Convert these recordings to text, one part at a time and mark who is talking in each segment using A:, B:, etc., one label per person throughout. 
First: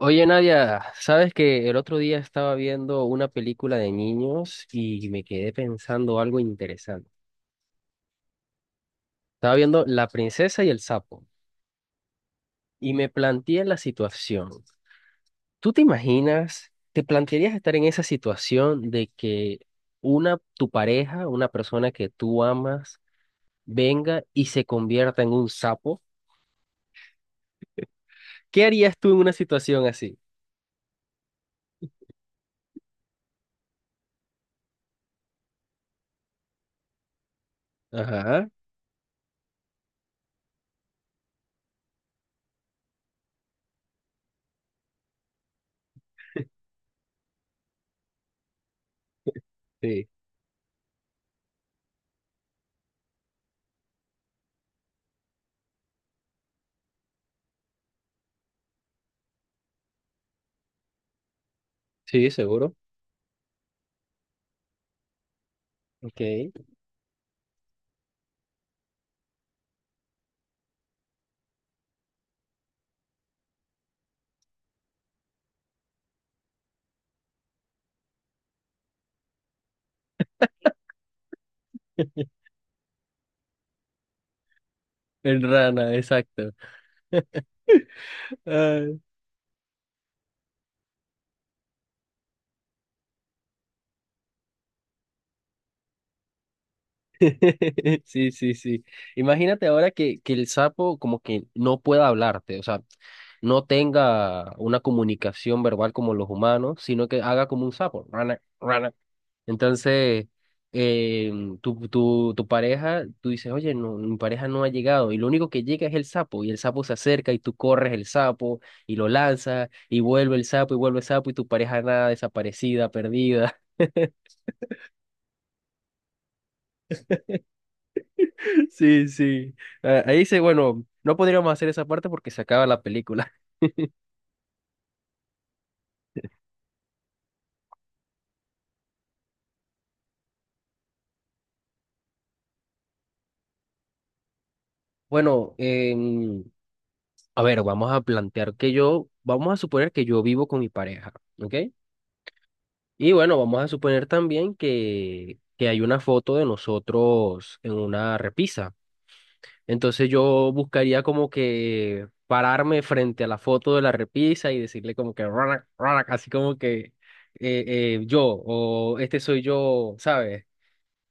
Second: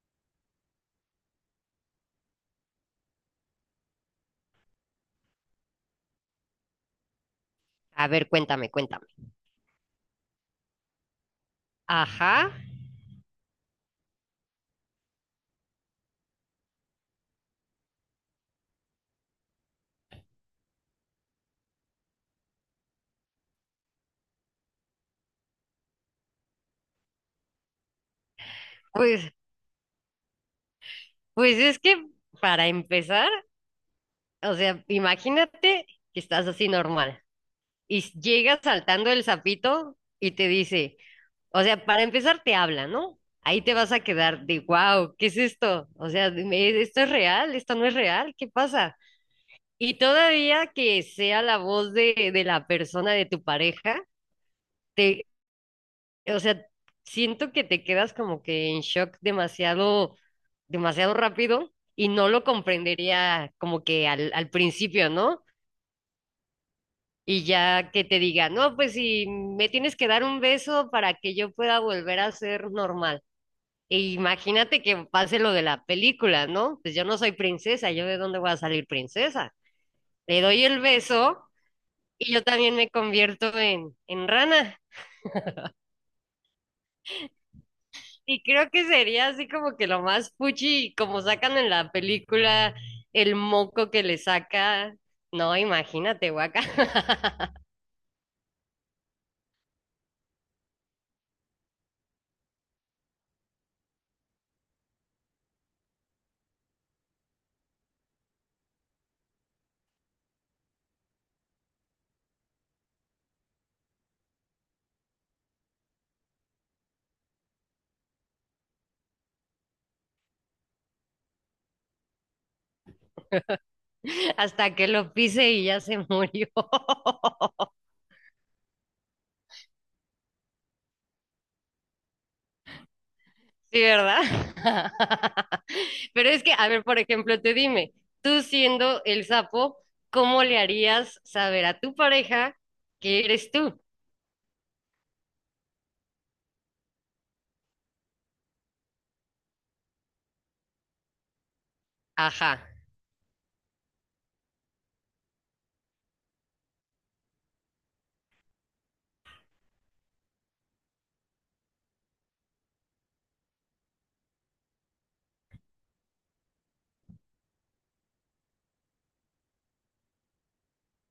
A: Oye, Nadia, sabes que el otro día estaba viendo una película de niños y me quedé pensando algo interesante.
B: A ver, cuéntame, cuéntame.
A: Estaba viendo La princesa y el sapo
B: Ajá.
A: y me planteé la situación. ¿Tú te imaginas, te plantearías estar en esa situación de que una, tu pareja, una persona que tú amas, venga y se convierta en un sapo? ¿Qué harías tú en una
B: Pues,
A: situación así?
B: pues es que para empezar, o sea, imagínate que estás así normal y
A: Ajá,
B: llega saltando el sapito y te dice, o sea, para empezar te habla, ¿no? Ahí te vas a quedar de, wow, ¿qué es esto? O sea, dime, ¿esto es real? ¿Esto no es real? ¿Qué pasa? Y
A: sí,
B: todavía que sea la voz de la persona de tu pareja, te, o sea, siento que te quedas como que en shock demasiado, demasiado rápido y no
A: sí,
B: lo
A: seguro.
B: comprendería como que al principio, ¿no?
A: Ok.
B: Y ya que te diga, no, pues si me tienes que dar un beso para que yo pueda volver a ser normal. E imagínate que pase lo de la película, ¿no? Pues yo no soy princesa, ¿yo de dónde voy a salir princesa? Le doy el beso y yo también me convierto en rana.
A: En rana, exacto.
B: Y creo que sería así como que lo más fuchi, como sacan en la película el moco que le saca. No, imagínate, guaca.
A: Sí, sí, sí. Imagínate ahora que el sapo como que no pueda hablarte, o sea, no tenga una comunicación verbal como los humanos, sino que haga como un sapo. Rana, rana. Entonces, eh, tu pareja, tú dices, oye, no, mi pareja no ha llegado, y lo único que llega es el sapo, y el sapo se acerca y tú corres el sapo y lo lanzas, y vuelve el sapo y vuelve el sapo, y tu pareja nada, desaparecida, perdida.
B: Hasta que lo pise y ya se murió.
A: Sí, sí. Ah, ahí dice, bueno, no podríamos hacer esa parte porque se acaba la película.
B: Sí, ¿verdad? Pero es que, a ver, por ejemplo, te dime, tú siendo el sapo, ¿cómo le harías saber a tu pareja que eres tú?
A: Bueno, a ver, vamos a plantear que yo, vamos a suponer que yo vivo con mi pareja, ¿ok?
B: Ajá,
A: Y bueno, vamos a suponer también que hay una foto de nosotros en una repisa. Entonces yo buscaría como que pararme frente a la foto de la repisa y decirle como que, "Ronak, ronak", así como que eh, yo o este soy yo, ¿sabes?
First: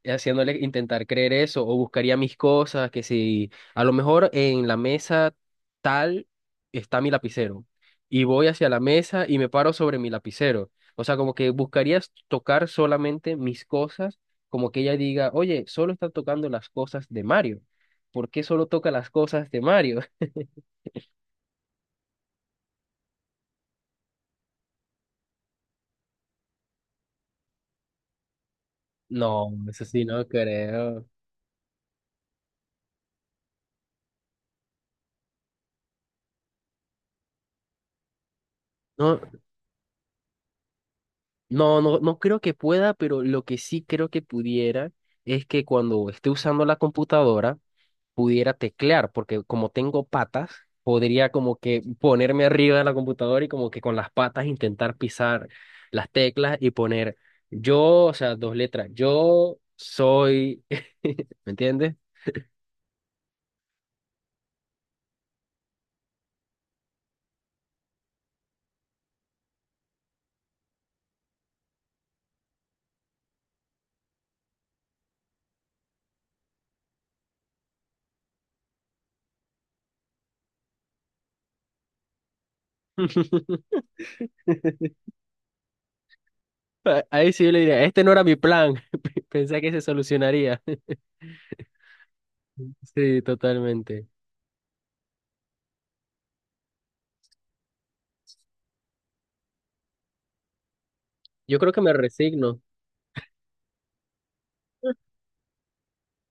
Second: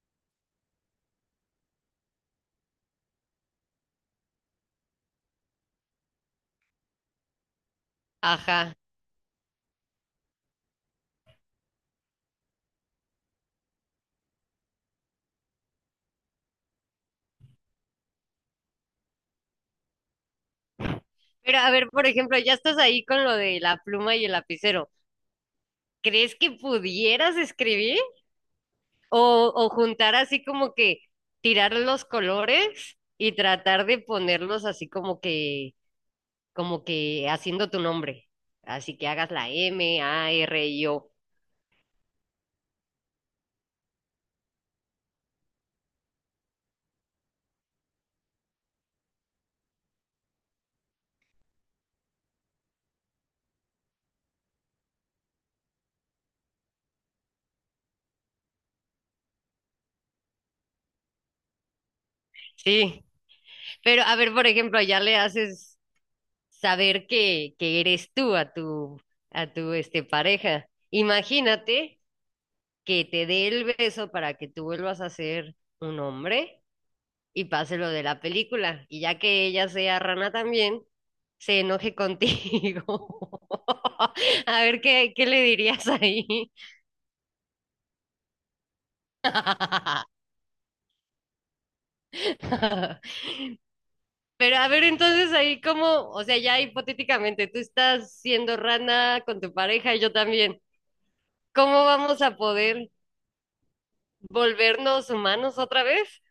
A: Haciéndole intentar creer eso o buscaría mis cosas, que si a lo mejor en la mesa tal está mi lapicero y voy hacia
B: ajá.
A: la mesa y me paro sobre mi lapicero. O sea, como que buscarías tocar solamente mis cosas, como que ella diga, oye, solo está tocando las cosas de Mario. ¿Por qué solo toca las cosas de Mario?
B: Pero a ver, por ejemplo, ya estás ahí con lo de la pluma y el lapicero. ¿Crees que pudieras escribir?
A: No,
B: O
A: eso sí,
B: juntar
A: no
B: así como que
A: creo.
B: tirar los colores y tratar de ponerlos así como que haciendo tu nombre. Así que
A: No,
B: hagas la MARIO.
A: no, no, no creo que pueda, pero lo que sí creo que pudiera es que cuando esté usando la computadora, pudiera teclear, porque como tengo patas, podría como que ponerme arriba de la computadora y como que con las patas intentar pisar las teclas y poner yo, o sea, dos letras, yo soy, ¿me entiendes?
B: Sí. Pero a ver, por ejemplo, ya le haces saber que eres tú a tu este, pareja. Imagínate que te dé el beso para que tú vuelvas a ser un hombre y pase lo de la película. Y ya que ella sea rana también, se enoje contigo. A ver qué, qué le dirías ahí.
A: Ah, ahí sí yo le diría, este no era mi plan, pensé que se solucionaría. Sí, totalmente.
B: Pero a ver, entonces ahí como, o sea, ya hipotéticamente, tú estás siendo rana con tu pareja y yo también.
A: Yo creo que
B: ¿Cómo
A: me
B: vamos a
A: resigno.
B: poder volvernos humanos otra vez?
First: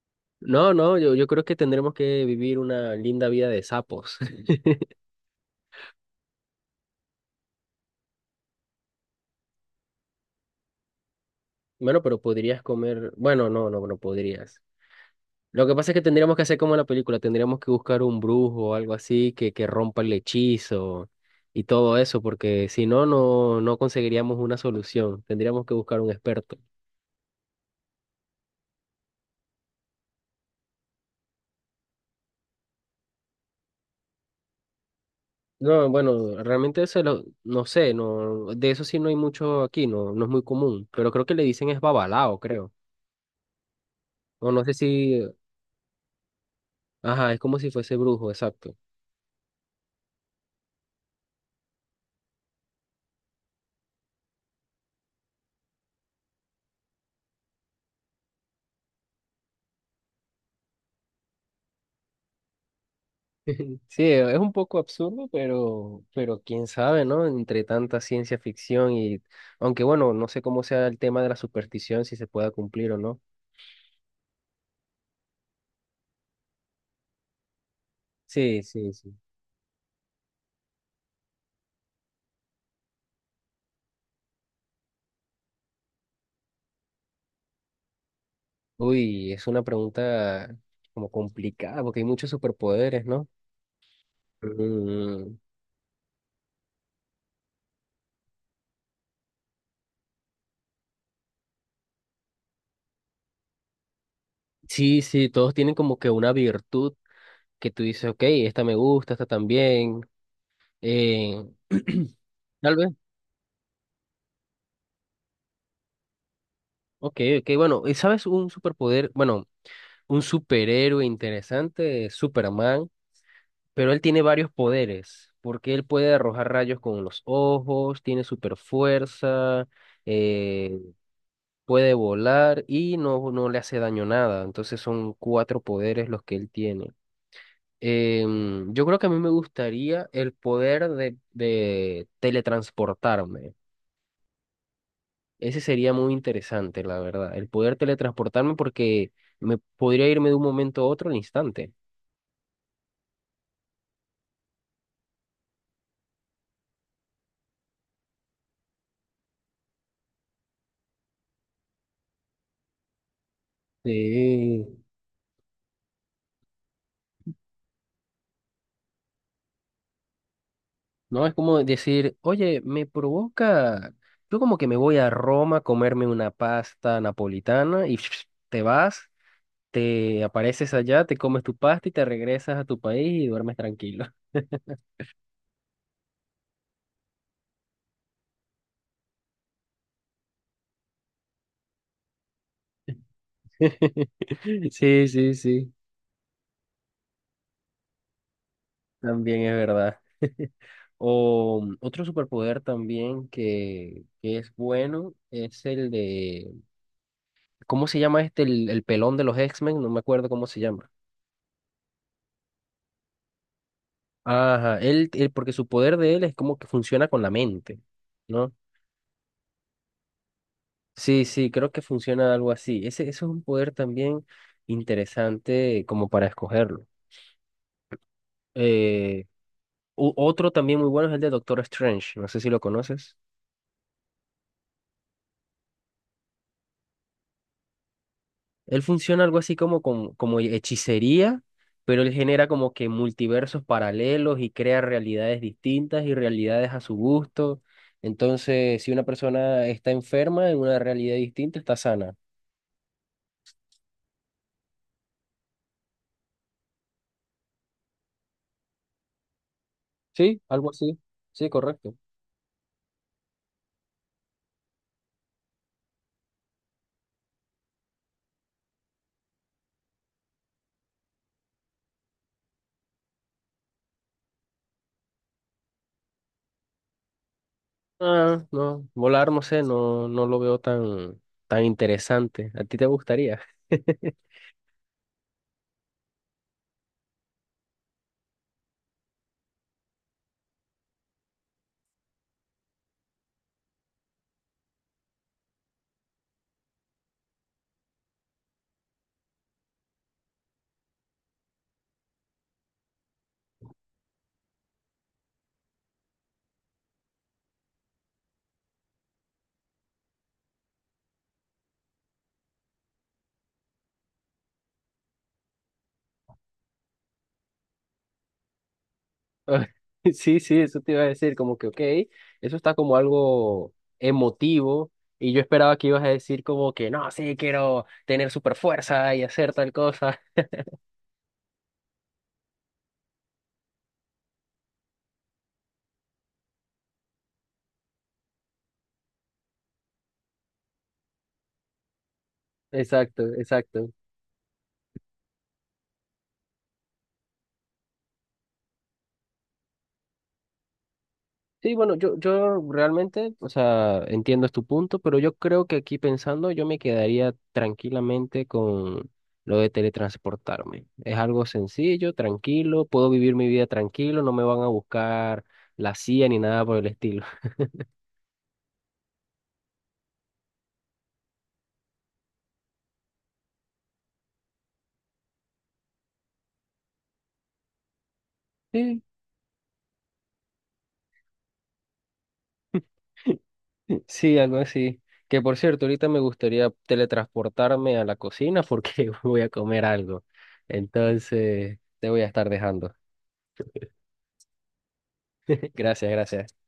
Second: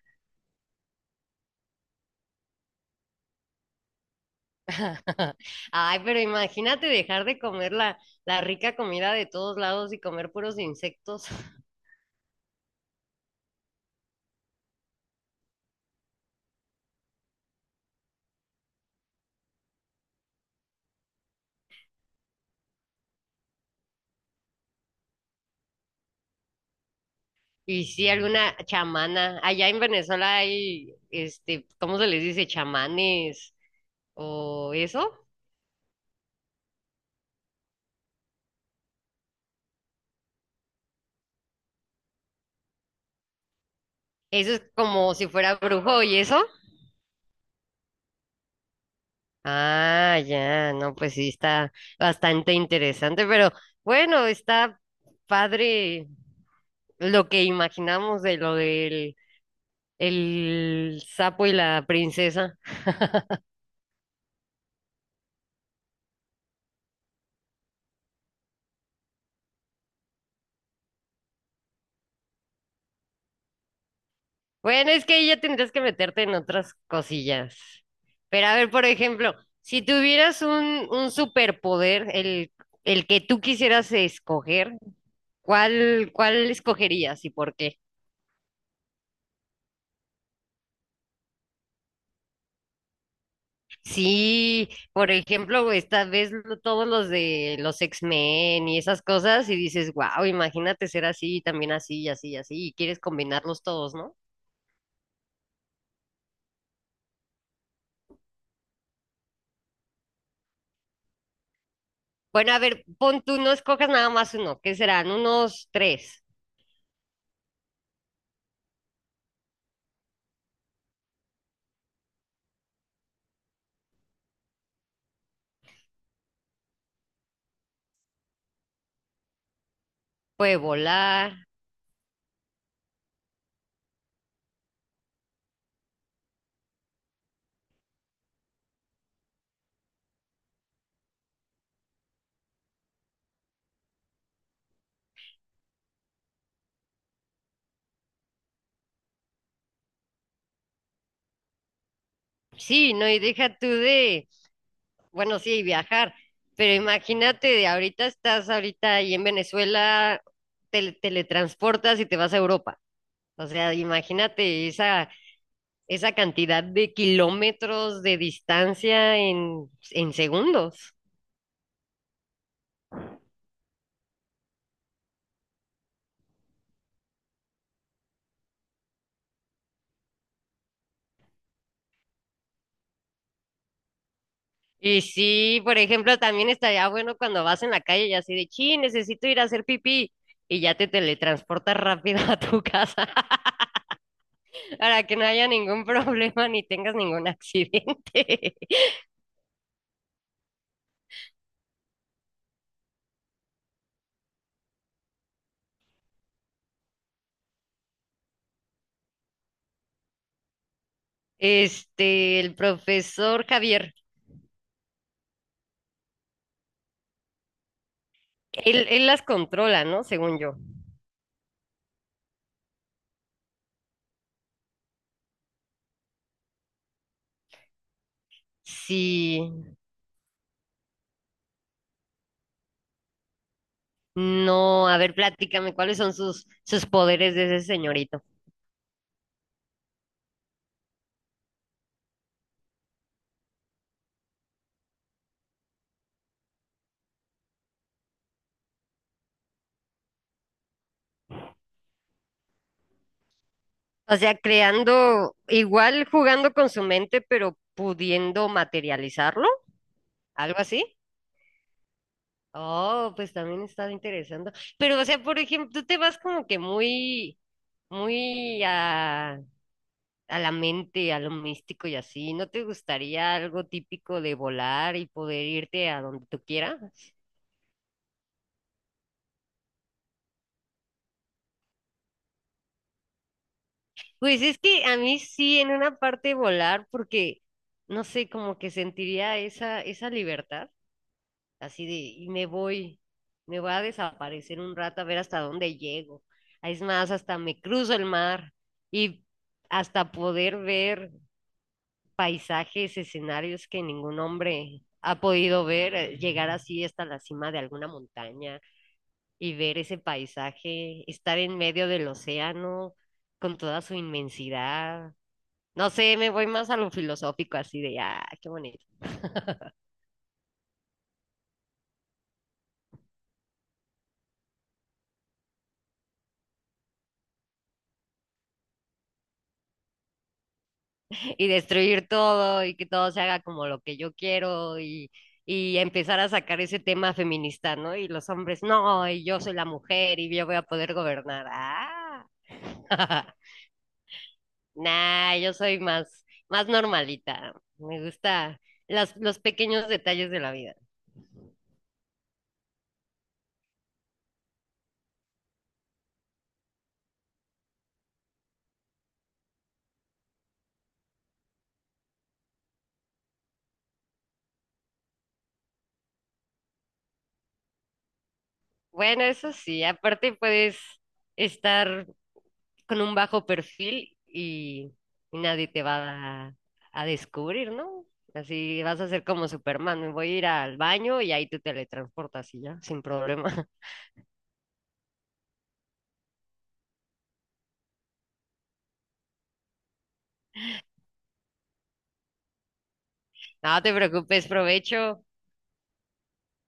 A: No, no, yo creo que tendremos que vivir una linda vida de sapos.
B: Ay, pero imagínate dejar de comer la, la rica comida de todos lados y comer puros insectos.
A: Bueno, pero podrías comer, bueno, no, no, no podrías. Lo que pasa es que tendríamos que hacer como en la película, tendríamos que buscar un brujo o algo así que rompa el hechizo y todo eso, porque si no, no, no conseguiríamos una solución, tendríamos que buscar un experto.
B: Y sí, alguna chamana. Allá en Venezuela hay, este, ¿cómo se les dice? Chamanes o eso.
A: No, bueno, realmente eso lo, no sé, no, de eso sí no hay mucho aquí, no, no es muy común, pero creo que le dicen es babalao, creo. O
B: Eso es
A: no sé
B: como
A: si,
B: si fuera brujo y eso.
A: ajá, es como si fuese brujo, exacto.
B: Ah, ya, no, pues sí, está bastante interesante, pero bueno, está padre lo que imaginamos de lo del el sapo y la princesa.
A: Sí, es un poco absurdo, pero quién sabe, ¿no? Entre tanta ciencia ficción y, aunque bueno, no sé cómo sea el tema de la superstición, si se pueda cumplir o no.
B: Bueno, es que ahí ya tendrías que meterte en otras cosillas. Pero a
A: Sí,
B: ver, por
A: sí, sí.
B: ejemplo, si tuvieras un superpoder, el que tú quisieras escoger, ¿cuál, cuál escogerías y por qué?
A: Uy, es una pregunta como complicada, porque hay muchos superpoderes, ¿no?
B: Sí, por
A: Mm,
B: ejemplo, esta vez todos los de los X-Men y esas cosas, y dices, wow, imagínate ser así, también así, y así, y así, y quieres combinarlos todos, ¿no?
A: sí, sí, todos tienen como que una virtud que tú dices, ok, esta me gusta, esta también. Eh,
B: Bueno, a
A: tal
B: ver,
A: vez,
B: pon tú, no escojas nada más uno, ¿qué serán? Unos tres.
A: ok, ok, bueno, ¿y sabes un superpoder? Bueno, un superhéroe interesante, Superman, pero él tiene varios poderes, porque él puede arrojar rayos con los ojos, tiene super fuerza,
B: Puede volar.
A: puede volar y no, no le hace daño nada. Entonces son cuatro poderes los que él tiene. Yo creo que a mí me gustaría el poder de teletransportarme. Ese sería muy interesante, la verdad. El poder teletransportarme porque me podría irme de un momento a otro al instante.
B: Sí, no, y deja tú de, bueno, sí, viajar, pero imagínate de ahorita estás ahorita ahí en Venezuela, te teletransportas y te vas a Europa. O sea, imagínate
A: Sí.
B: esa, esa cantidad de kilómetros de distancia en segundos.
A: No es como decir, oye, me provoca. Yo como que me voy a Roma a comerme una pasta napolitana y te vas, te apareces allá, te comes tu pasta y te regresas a tu país y duermes tranquilo.
B: Y sí, por ejemplo, también estaría bueno cuando vas en la calle y así de, sí, necesito ir a hacer pipí. Y ya te teletransportas rápido a tu casa para
A: Sí,
B: que no
A: sí,
B: haya
A: sí,
B: ningún problema ni tengas ningún accidente.
A: también es verdad. O mm, otro superpoder también que es bueno es el de, ¿cómo se llama este? El pelón de los X-Men, no me acuerdo cómo se llama.
B: Este, el profesor Javier,
A: Ajá, él- porque su poder de él es como que funciona con la mente, ¿no?
B: él las controla, ¿no? Según yo.
A: Sí, sí, creo que funciona algo así. Ese es un poder también interesante como para escogerlo. Eh,
B: Sí,
A: u- otro también muy bueno es el de Doctor Strange, no sé si lo conoces.
B: no, a ver, platícame, ¿cuáles son sus, sus poderes de ese señorito?
A: Él funciona algo así como, con- como hechicería, pero él genera como que multiversos paralelos y crea realidades distintas y realidades a su gusto. Entonces, si una persona está enferma en una realidad distinta, está sana.
B: O sea, creando, igual jugando con su mente, pero pudiendo materializarlo,
A: Sí,
B: algo
A: algo
B: así.
A: así. Sí, correcto.
B: Oh, pues también está interesante. Pero, o sea, por ejemplo, tú te vas como que muy, muy, a la mente, a lo místico y así. ¿No te gustaría algo típico de volar y poder irte a donde tú quieras?
A: Ah, no, volar, no sé, no, no lo veo tan, tan interesante. ¿A ti te gustaría?
B: Pues es que a mí sí, en una parte volar, porque no sé, como que sentiría esa, esa libertad, así de, y me voy a desaparecer un rato a ver hasta dónde llego. Es más, hasta me cruzo el mar y hasta poder ver paisajes, escenarios que ningún hombre ha podido ver, llegar así hasta la cima de alguna montaña y ver ese paisaje, estar en medio del océano con toda su inmensidad. No sé, me voy más a lo filosófico, así de, ah, qué bonito.
A: Ah, sí, sí, eso te iba a decir, como que, ok, eso está como algo emotivo y yo esperaba que ibas a decir como que, no, sí, quiero tener super fuerza y hacer tal cosa.
B: Y destruir todo y que todo se haga como lo que yo quiero y empezar a sacar ese tema feminista, ¿no? Y los hombres, no, y yo soy la mujer y yo voy a poder gobernar. Ah.
A: Exacto, exacto.
B: Nah, yo soy más, más normalita. Me gusta las, los pequeños detalles de la vida.
A: Sí, bueno, yo realmente, o sea, entiendo tu punto, pero yo creo que aquí pensando, yo me quedaría tranquilamente con lo de teletransportarme. Es algo sencillo, tranquilo, puedo vivir mi vida tranquilo, no me van a buscar la CIA ni nada por el estilo.
B: Bueno, eso sí, aparte puedes estar con un bajo perfil y nadie te va a descubrir, ¿no? Así vas
A: Sí,
B: a ser como Superman, me voy a ir al baño y ahí te teletransportas y ya, sin problema.
A: sí, algo así. Que por cierto, ahorita me gustaría teletransportarme a la cocina porque voy a comer algo. Entonces, te voy a estar dejando.
B: No te preocupes, provecho.
A: Gracias, gracias.